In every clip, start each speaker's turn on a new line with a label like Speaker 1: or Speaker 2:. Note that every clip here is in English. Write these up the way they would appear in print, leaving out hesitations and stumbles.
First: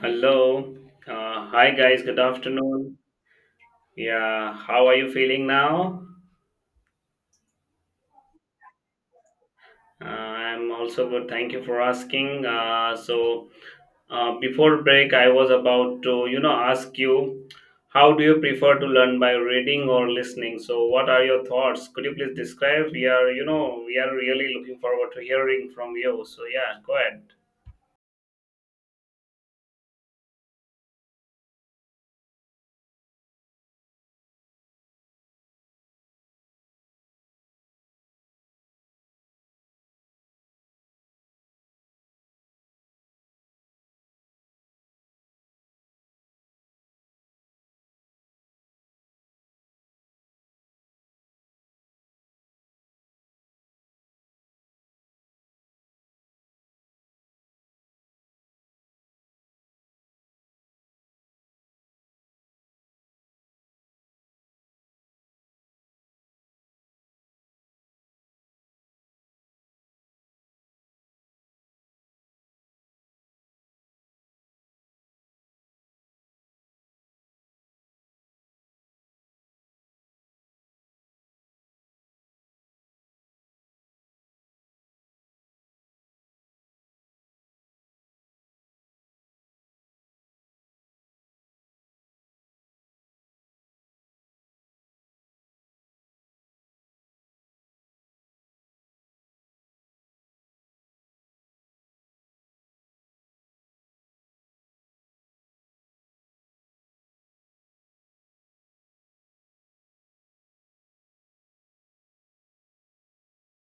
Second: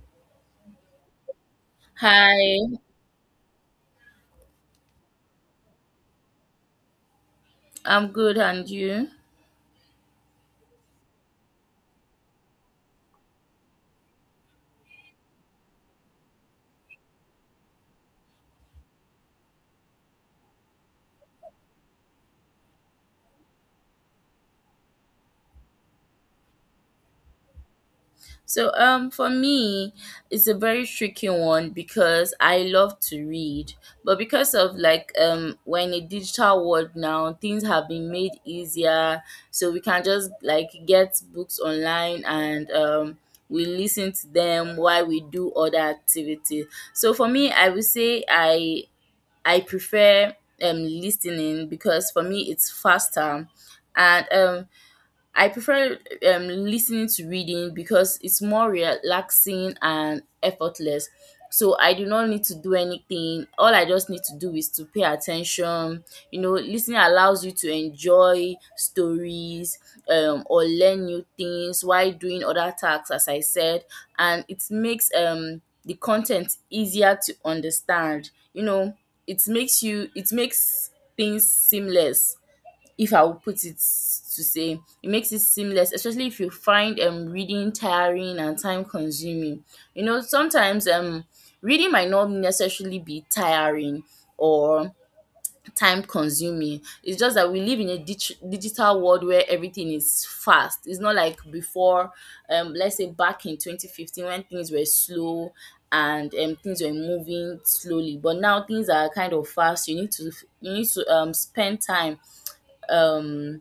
Speaker 1: Hello. Hi, guys. Good
Speaker 2: Hi,
Speaker 1: afternoon. Yeah, how are you feeling now?
Speaker 2: I'm good, and you?
Speaker 1: I'm also good. Thank you for asking. So, before break, I was about to, you know, ask you, how do you prefer to learn, by reading or listening? So, what are your thoughts? Could you please describe? We are, you know, we are really looking forward to hearing from you. So, yeah, go ahead.
Speaker 2: For me, it's a very tricky one because I love to read, but because of we're in a digital world now, things have been made easier, so we can just like get books online and we listen to them while we do other activities. So for me, I would say I prefer listening because for me it's faster, and I prefer listening to reading because it's more relaxing and effortless. So I do not need to do anything. All I just need to do is to pay attention. You know, listening allows you to enjoy stories, or learn new things while doing other tasks, as I said, and it makes, the content easier to understand. You know, it makes things seamless if I would put it to say. It makes it seamless, especially if you find reading tiring and time consuming. You know, sometimes reading might not necessarily be tiring or time consuming. It's just that we live in a digital world where everything is fast. It's not like before. Let's say back in 2015 when things were slow and things were moving slowly, but now things are kind of fast. You need to spend time, um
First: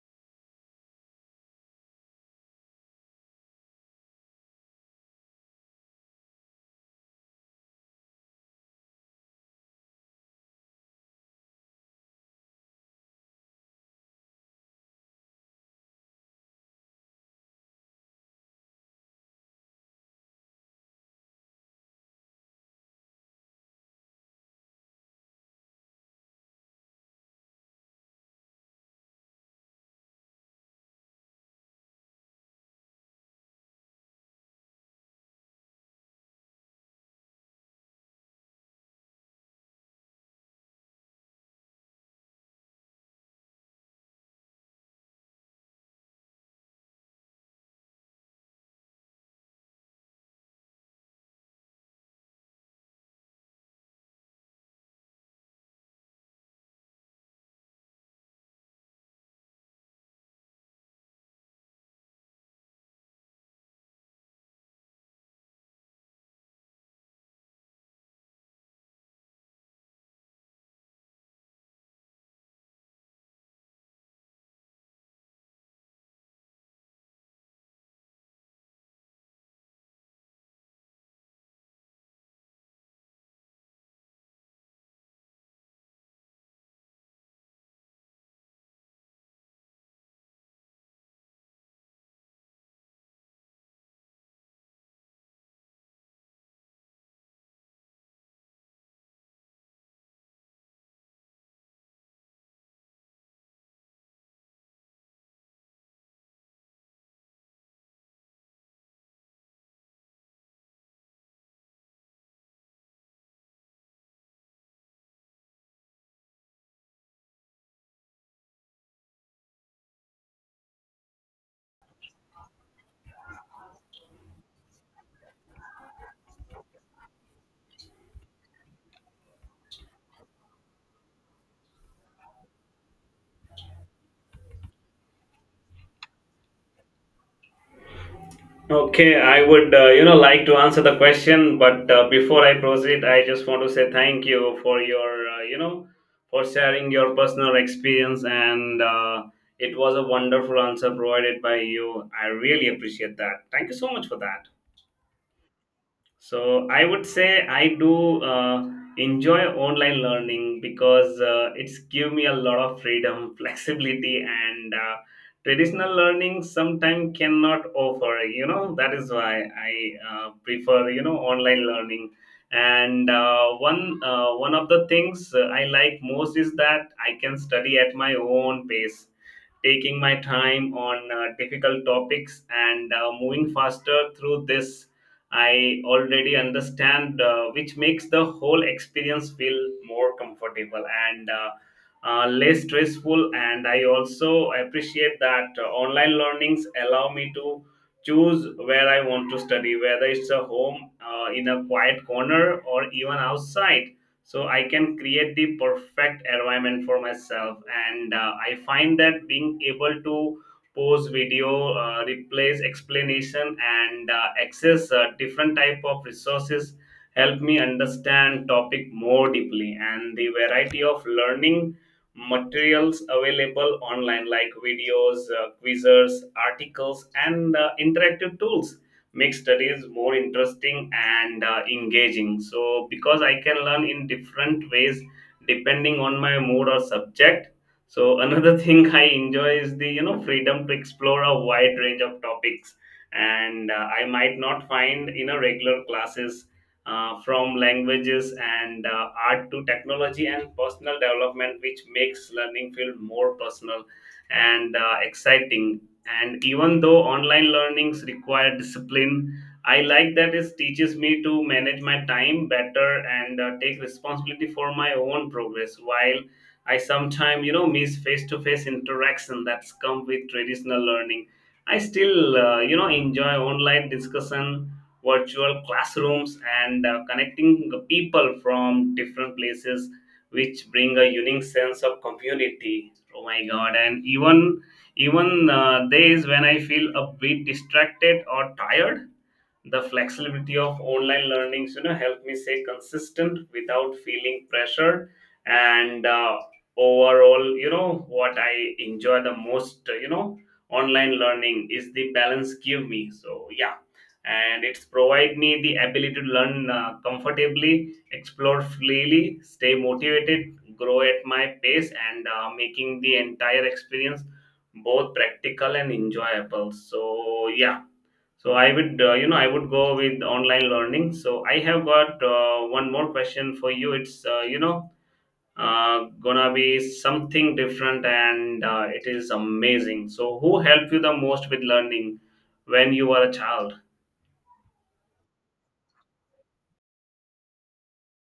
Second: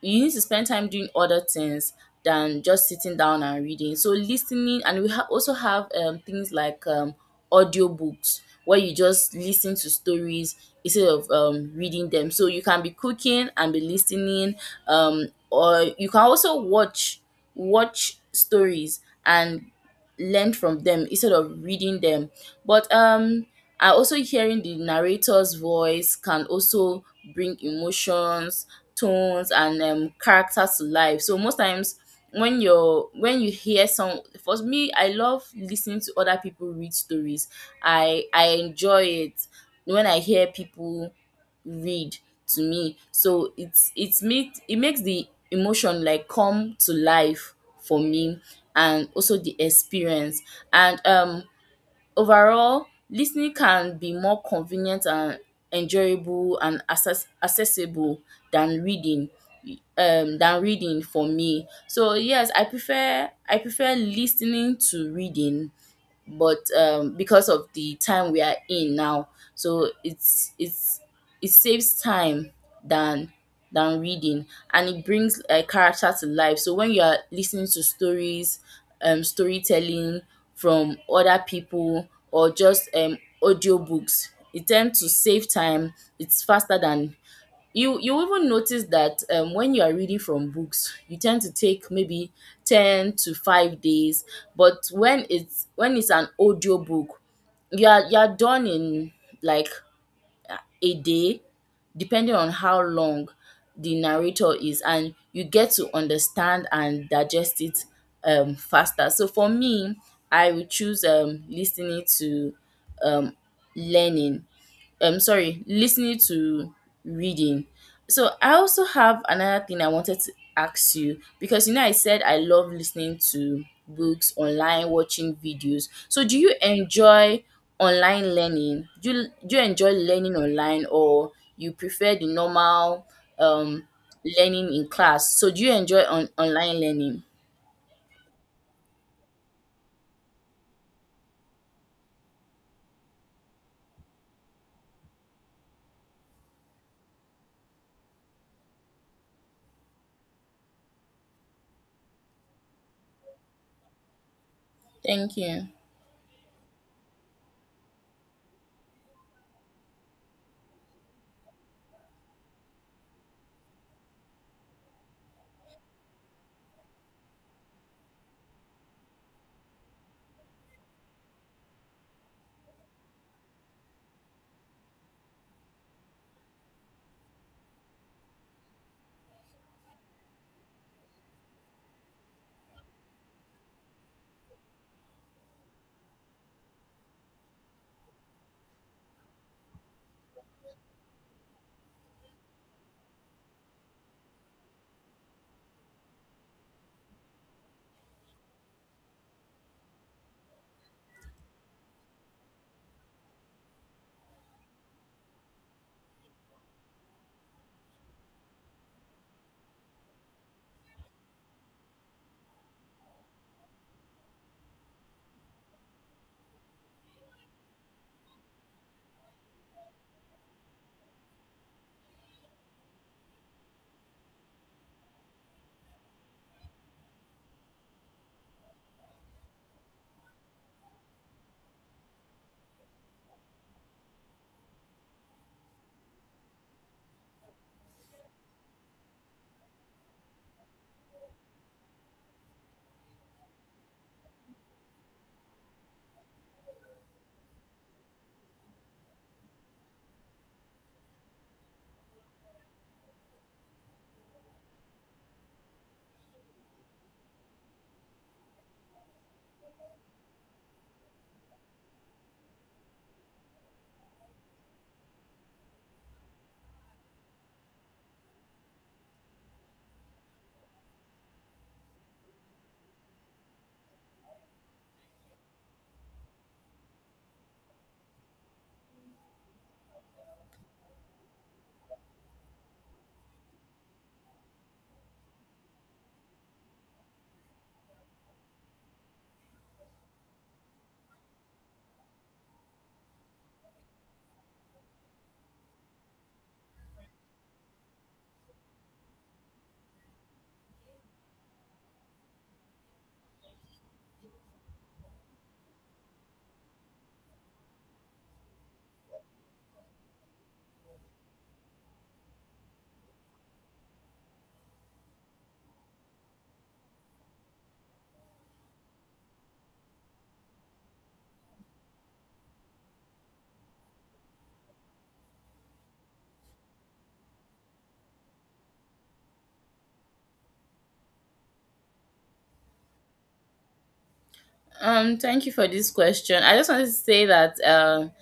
Speaker 2: you need to spend time doing other things than just sitting down and reading. So listening, and we also have, things like audiobooks where you just listen to stories instead of reading them. So you can be cooking and be listening, or you can also watch stories and learned from them instead of reading them. But um i also hearing the narrator's voice can also bring emotions, tones, and, characters to life. So most times when you're when you hear some for me, I love listening to other people read stories. I enjoy it when I hear people read to me. So it's me it makes the emotion like come to life for me, and also the experience. And Overall, listening can be more convenient and enjoyable and accessible than reading, than reading for me. So yes, I prefer listening to reading, but because of the time we are in now, so it's, it saves time than than reading, and it brings a character to life. So when you are listening to stories, storytelling from other people or just audiobooks, it tends to save time. It's faster than, you even notice that, when you are reading from books you tend to take maybe 10 to 5 days, but when it's an audio book, you are done in like a day, depending on how long the narrator is, and you get to understand and digest it faster. So for me, I would choose listening to, um learning sorry, listening to reading. So I also have another thing I wanted to ask you, because you know I said I love listening to books online, watching videos. So do you enjoy online learning? Do you enjoy learning online, or you prefer the normal um learning in class? So do you enjoy online learning?
Speaker 1: Okay, I would you know, like to answer the question, but before I proceed, I just want to say thank you for your you know, for sharing your personal experience, and it was a wonderful answer provided by you. I really appreciate that. Thank you so much for that.
Speaker 2: Thank you.
Speaker 1: So I would say I do enjoy online learning because it's give me a lot of freedom, flexibility, and traditional learning sometimes cannot offer. You know that is why I prefer, you know, online learning. And one of the things I like most is that I can study at my own pace, taking my time on difficult topics, and moving faster through this I already understand, which makes the whole experience feel more comfortable and less stressful. And I also appreciate that online learnings allow me to choose where I want to study, whether it's a home, in a quiet corner, or even outside. So I can create the perfect environment for myself. And I find that being able to pause video, replace explanation, and access different type of resources help me understand topic more deeply. And the variety of learning materials available online, like videos, quizzes, articles, and interactive tools, make studies more interesting and engaging, so because I can learn in different ways depending on my mood or subject. So another thing I enjoy is the, you know, freedom to explore a wide range of topics, and I might not find in a regular classes, from languages and art to technology and personal development, which makes learning feel more personal and exciting. And even though online learnings require discipline, I like that it teaches me to manage my time better and take responsibility for my own progress. While I sometimes, you know, miss face-to-face interaction that's come with traditional learning, I still, you know, enjoy online discussion, virtual classrooms, and connecting the people from different places, which bring a unique sense of community. Oh my God! And even even days when I feel a bit distracted or tired, the flexibility of online learnings, you know, help me stay consistent without feeling pressure. And overall, you know, what I enjoy the most you know, online learning is the balance give me. So yeah, and it's provide me the ability to learn comfortably, explore freely, stay motivated, grow at my pace, and making the entire experience both practical and enjoyable. So yeah, so I would, you know, I would go with online learning. So I have got one more question for you. It's, you know, gonna be something different, and it is amazing. So who helped you the most with learning when you were a child?
Speaker 2: Thank you for this question. I just wanted to say that,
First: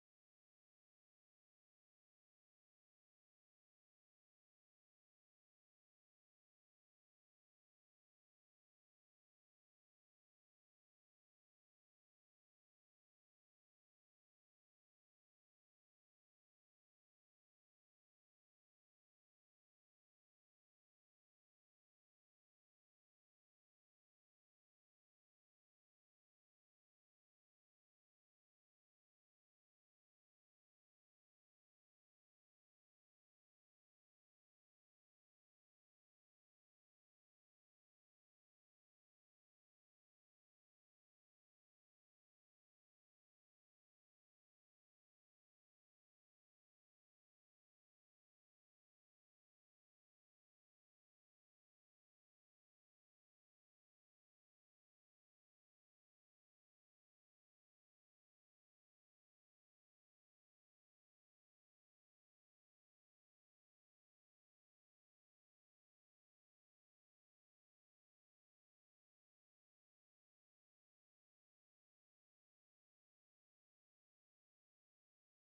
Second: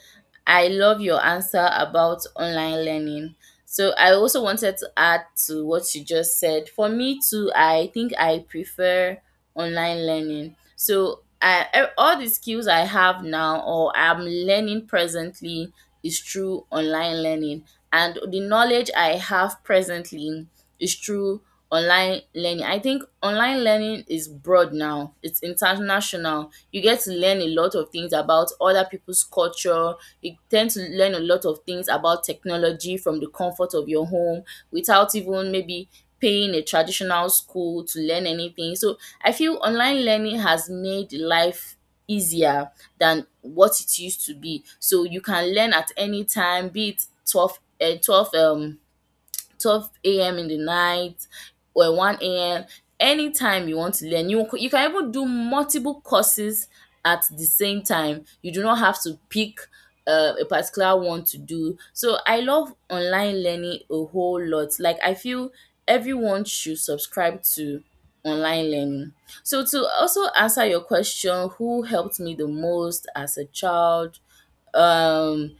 Speaker 2: I love your answer about online learning. So I also wanted to add to what you just said. For me too, I think I prefer online learning. So all the skills I have now or I'm learning presently is through online learning, and the knowledge I have presently is through online learning. I think online learning is broad now. It's international. You get to learn a lot of things about other people's culture. You tend to learn a lot of things about technology from the comfort of your home without even maybe paying a traditional school to learn anything. So I feel online learning has made life easier than what it used to be. So you can learn at any time, be it 12, 12 12 a.m. in the night or one a.m. Anytime you want to learn, you can even do multiple courses at the same time. You do not have to pick a particular one to do. So I love online learning a whole lot. Like I feel everyone should subscribe to online learning. So to also answer your question, who helped me the most as a child? um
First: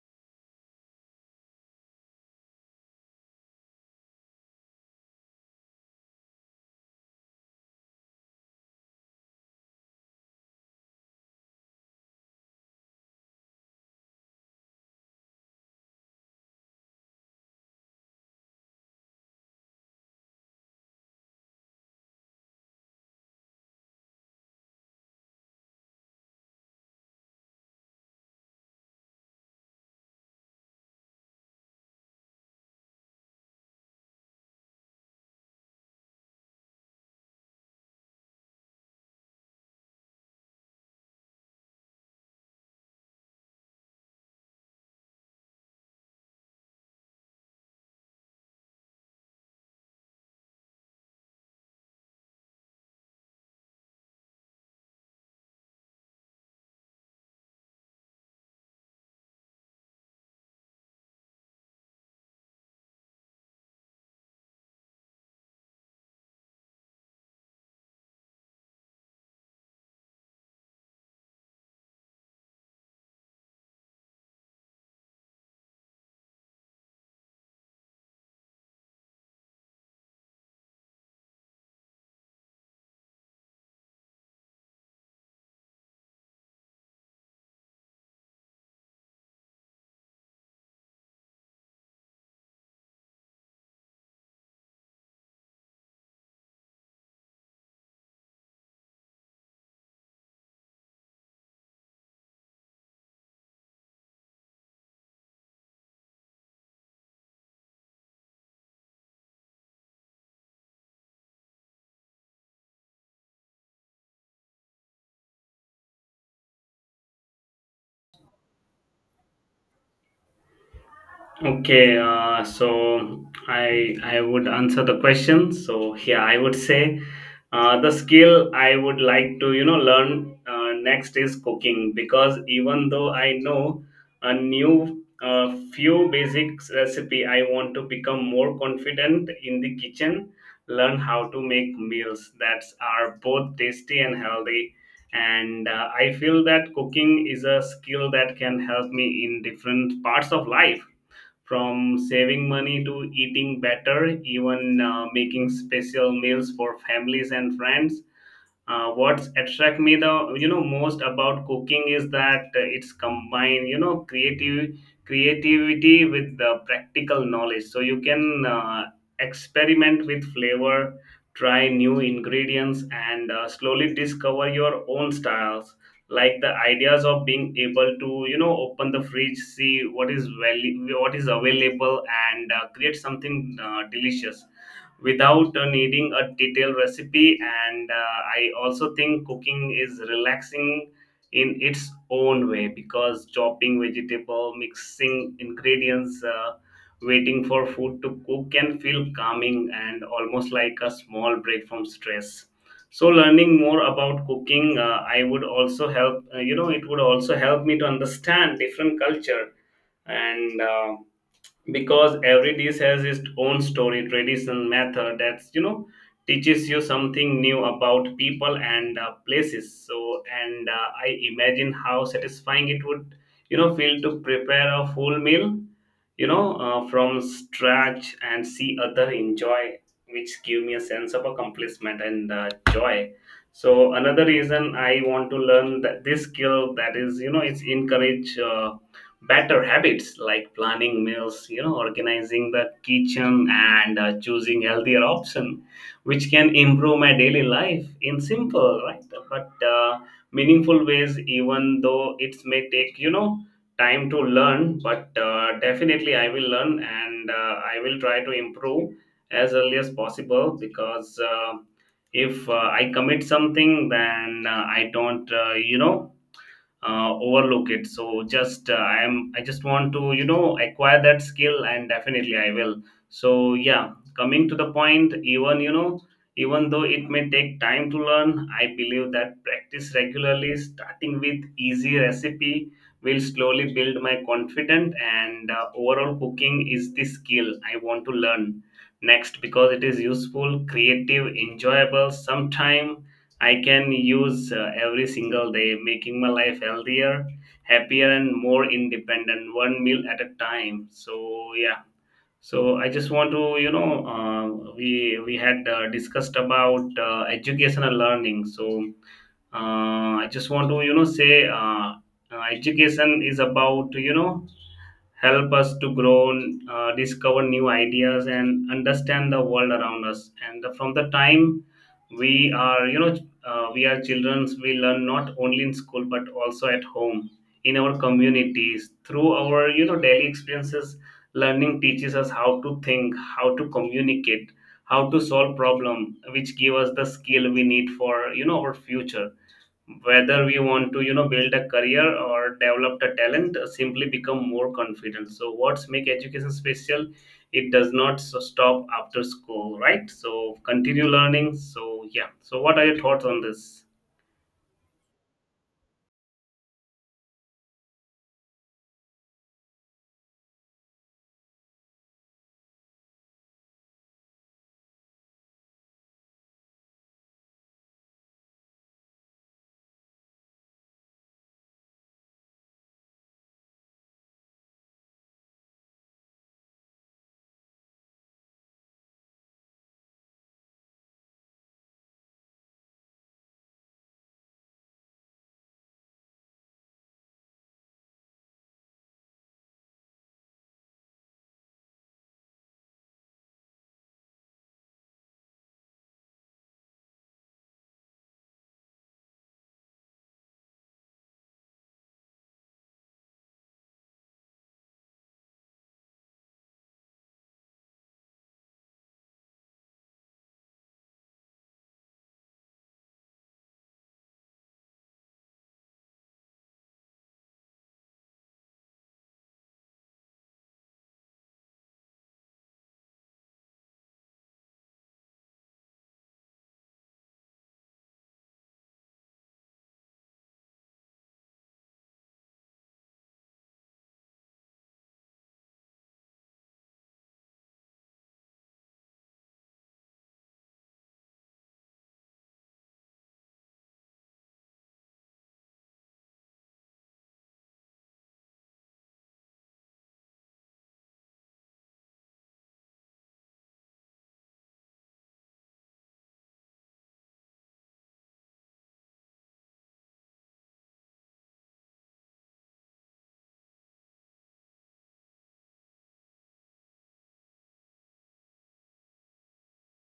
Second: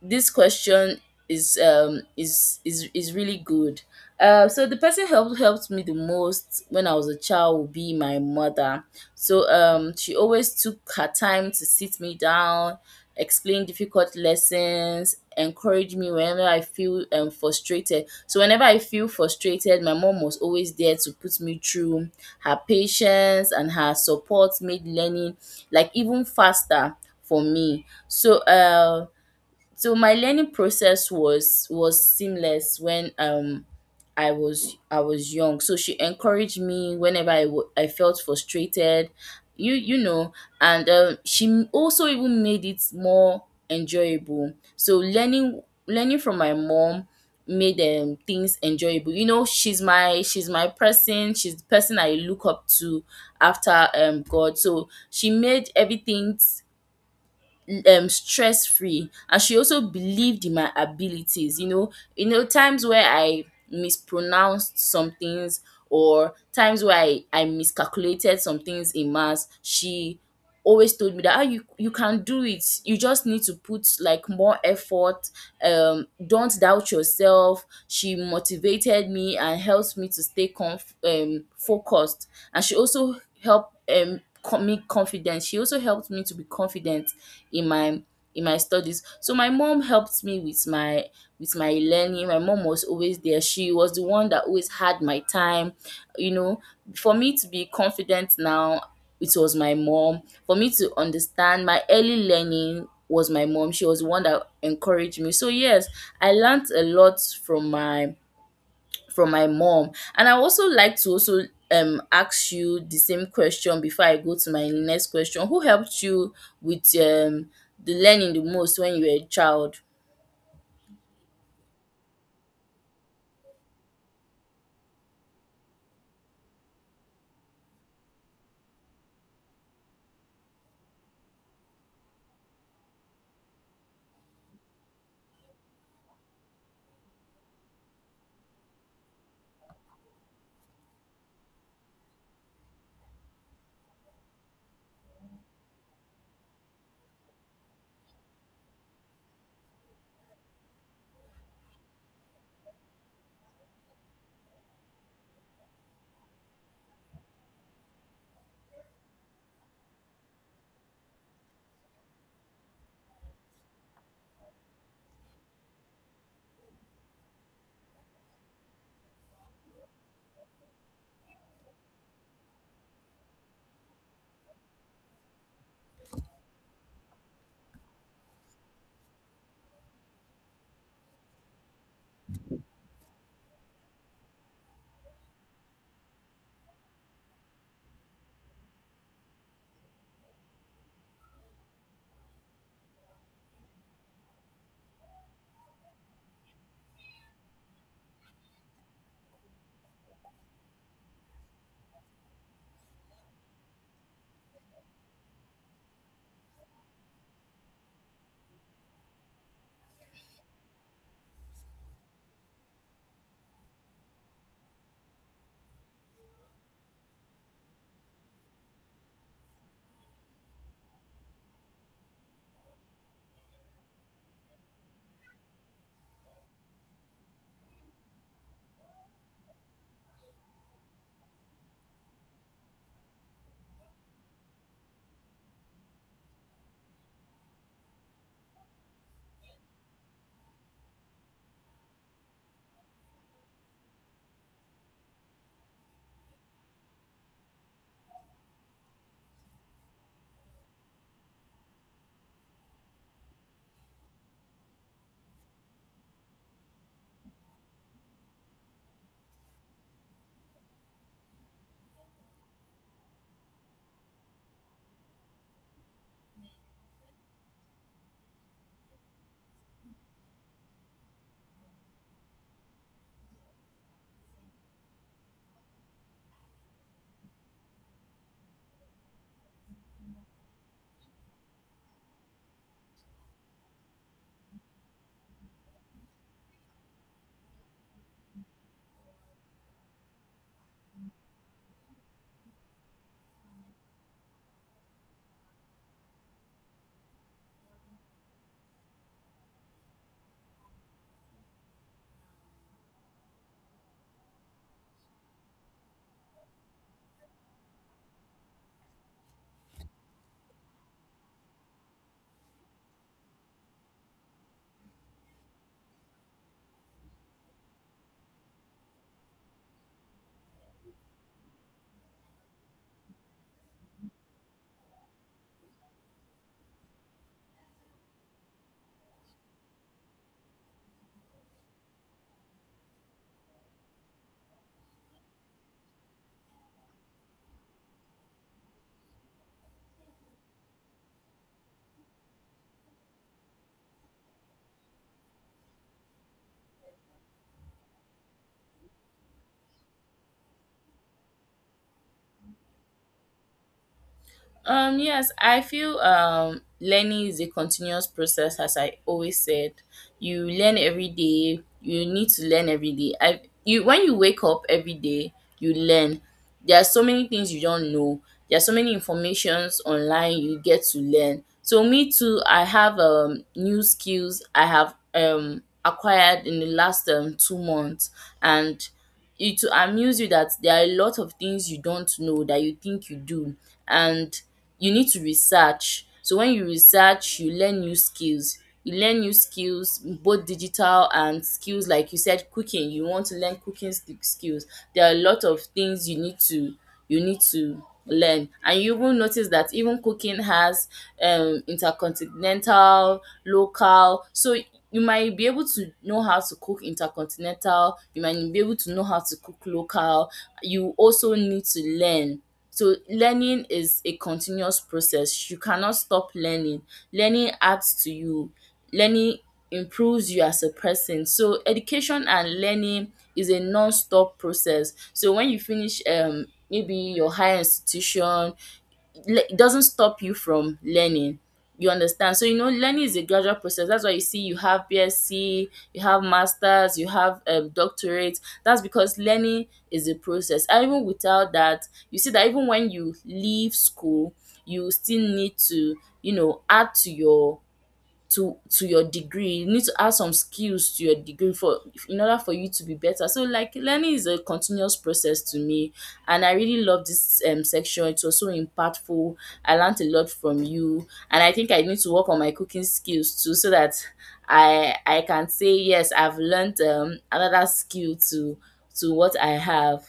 Speaker 2: this question is really good. So the person helped me the most when I was a child would be my mother. She always took her time to sit me down, explain difficult lessons, encourage me whenever I feel frustrated. So whenever I feel frustrated, my mom was always there to put me through. Her patience and her support made learning like even faster for me. So my learning process was seamless when I was young. So she encouraged me whenever I felt frustrated, you know, and she also even made it more enjoyable. So learning from my mom made, things enjoyable. You know, she's my person, she's the person I look up to after God. So she made everything stress free, and she also believed in my abilities. You know, you know times where I mispronounced some things or times where I miscalculated some things in maths, she always told me that, ah, you can do it, you just need to put like more effort. Don't doubt yourself. She motivated me and helped me to stay conf focused, and she also helped me to be confident in my in my studies. So my mom helped me with my learning. My mom was always there. She was the one that always had my time. You know, for me to be confident now, it was my mom. For me to understand my early learning was my mom. She was the one that encouraged me. So yes, I learned a lot from my mom. And I also like to also ask you the same question before I go to my next question. Who helped you with the learning the most when you were a child?
Speaker 1: Okay, so I would answer the question. So here I would say the skill I would like to, you know, learn next is cooking, because even though I know a new few basic recipe, I want to become more confident in the kitchen. Learn how to make meals that are both tasty and healthy. And I feel that cooking is a skill that can help me in different parts of life, from saving money to eating better, even making special meals for families and friends. What's attract me the, you know, most about cooking is that it's combined, you know, creative creativity with the practical knowledge, so you can experiment with flavor, try new ingredients, and slowly discover your own styles, like the ideas of being able to, you know, open the fridge, see what is value, what is available, and create something delicious without needing a detailed recipe. And I also think cooking is relaxing in its own way, because chopping vegetable, mixing ingredients, waiting for food to cook can feel calming and almost like a small break from stress. So learning more about cooking, I would also help you know, it would also help me to understand different culture, and because every dish has its own story, tradition, method, that's, you know, teaches you something new about people and places. So and I imagine how satisfying it would, you know, feel to prepare a full meal, you know, from scratch and see other enjoy, which give me a sense of accomplishment and joy. So another reason I want to learn that this skill, that is, you know, it's encourage better habits like planning meals, you know, organizing the kitchen, and choosing healthier option, which can improve my daily life in simple, right, but meaningful ways. Even though it may take, you know, time to learn, but definitely I will learn and I will try to improve as early as possible, because if I commit something, then I don't you know, overlook it. So just I just want to, you know, acquire that skill, and definitely I will. So yeah, coming to the point, even, you know, even though it may take time to learn, I believe that practice regularly, starting with easy recipe, will slowly build my confidence. And overall, cooking is the skill I want to learn next, because it is useful, creative, enjoyable sometime I can use every single day, making my life healthier, happier, and more independent, one meal at a time. So yeah. So I just want to, you know, we had discussed about education and learning. So I just want to, you know, say education is about, you know, help us to grow, discover new ideas, and understand the world around us. And from the time we are, you know, we are children, we learn not only in school but also at home, in our communities, through our, you know, daily experiences. Learning teaches us how to think, how to communicate, how to solve problem, which give us the skill we need for, you know, our future, whether we want to, you know, build a career or develop the talent, simply become more confident. So what's make education special, it does not stop after school, right? So continue learning. So yeah, so what are your thoughts on this?
Speaker 2: Yes, I feel, learning is a continuous process, as I always said. You learn every day. You need to learn every day. I you When you wake up every day, you learn. There are so many things you don't know. There are so many informations online you get to learn. So me too, I have new skills I have acquired in the last 2 months, and it will amuse you that there are a lot of things you don't know that you think you do, and you need to research. So when you research you learn new skills, you learn new skills, both digital and skills. Like you said, cooking, you want to learn cooking skills. There are a lot of things you need to learn, and you will notice that even cooking has, intercontinental, local. So you might be able to know how to cook intercontinental, you might be able to know how to cook local, you also need to learn. So learning is a continuous process. You cannot stop learning. Learning adds to you. Learning improves you as a person. So education and learning is a non-stop process. So when you finish maybe your higher institution, it doesn't stop you from learning. You understand? So you know, learning is a gradual process. That's why you see you have BSc, you have masters, you have, doctorate. That's because learning is a process. And even without that, you see that even when you leave school, you still need to, you know, add to your to your degree. You need to add some skills to your degree for in order for you to be better. So like learning is a continuous process to me, and I really love this section. It was so impactful. I learned a lot from you, and I think I need to work on my cooking skills too, so that I can say yes, I've learned another skill to what I have.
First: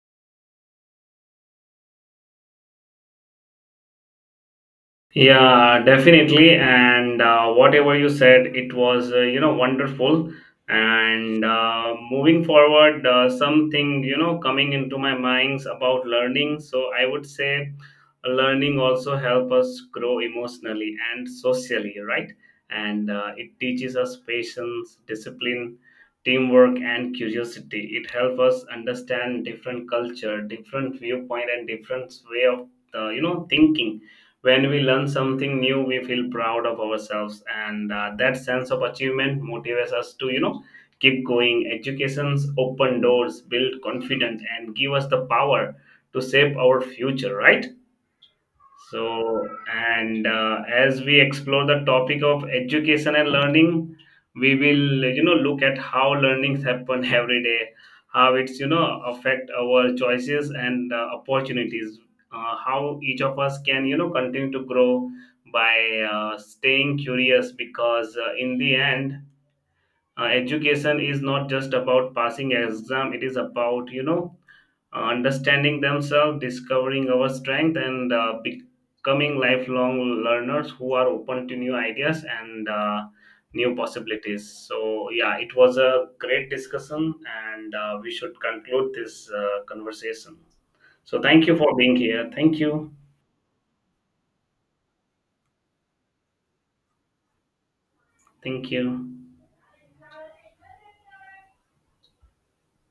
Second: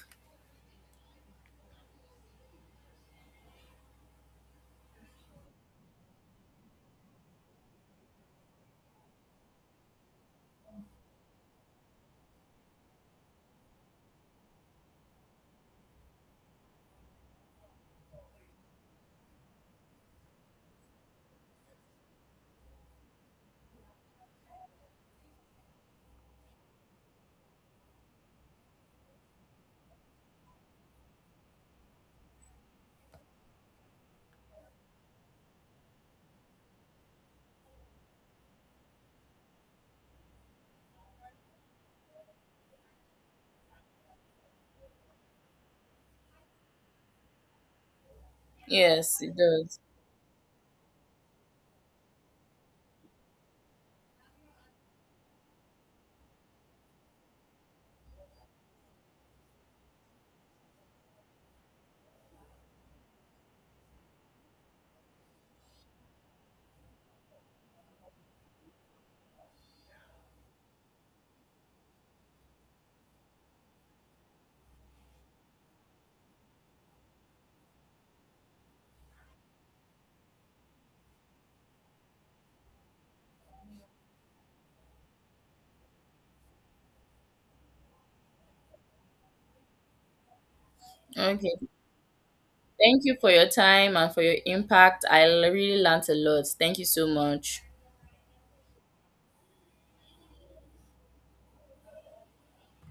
Speaker 1: Yeah, definitely. And whatever you said, it was you know, wonderful. And moving forward, something, you know, coming into my minds about learning. So I would say, learning also help us grow emotionally and socially, right? And it teaches us patience, discipline, teamwork, and curiosity. It helps us understand different culture, different viewpoint, and different way of you know, thinking. When we learn something new, we feel proud of ourselves, and that sense of achievement motivates us to, you know, keep going. Education's open doors, build confidence, and give us the power to shape our future. Right?
Speaker 2: Yes, it
Speaker 1: So,
Speaker 2: does.
Speaker 1: and as we explore the topic of education and learning, we will, you know, look at how learnings happen every day, how it's, you know, affect our choices and opportunities, how each of us can, you know, continue to grow by staying curious. Because in the end, education is not just about passing exam, it is about, you know, understanding themselves, discovering our strength, and becoming lifelong learners who are open to new ideas and new possibilities. So, yeah, it was a great discussion, and we should conclude this conversation. So, thank
Speaker 2: Okay,
Speaker 1: you for being here. Thank you.
Speaker 2: thank you for your time and for your impact. I really learned a lot. Thank you so much.
Speaker 1: Thank you.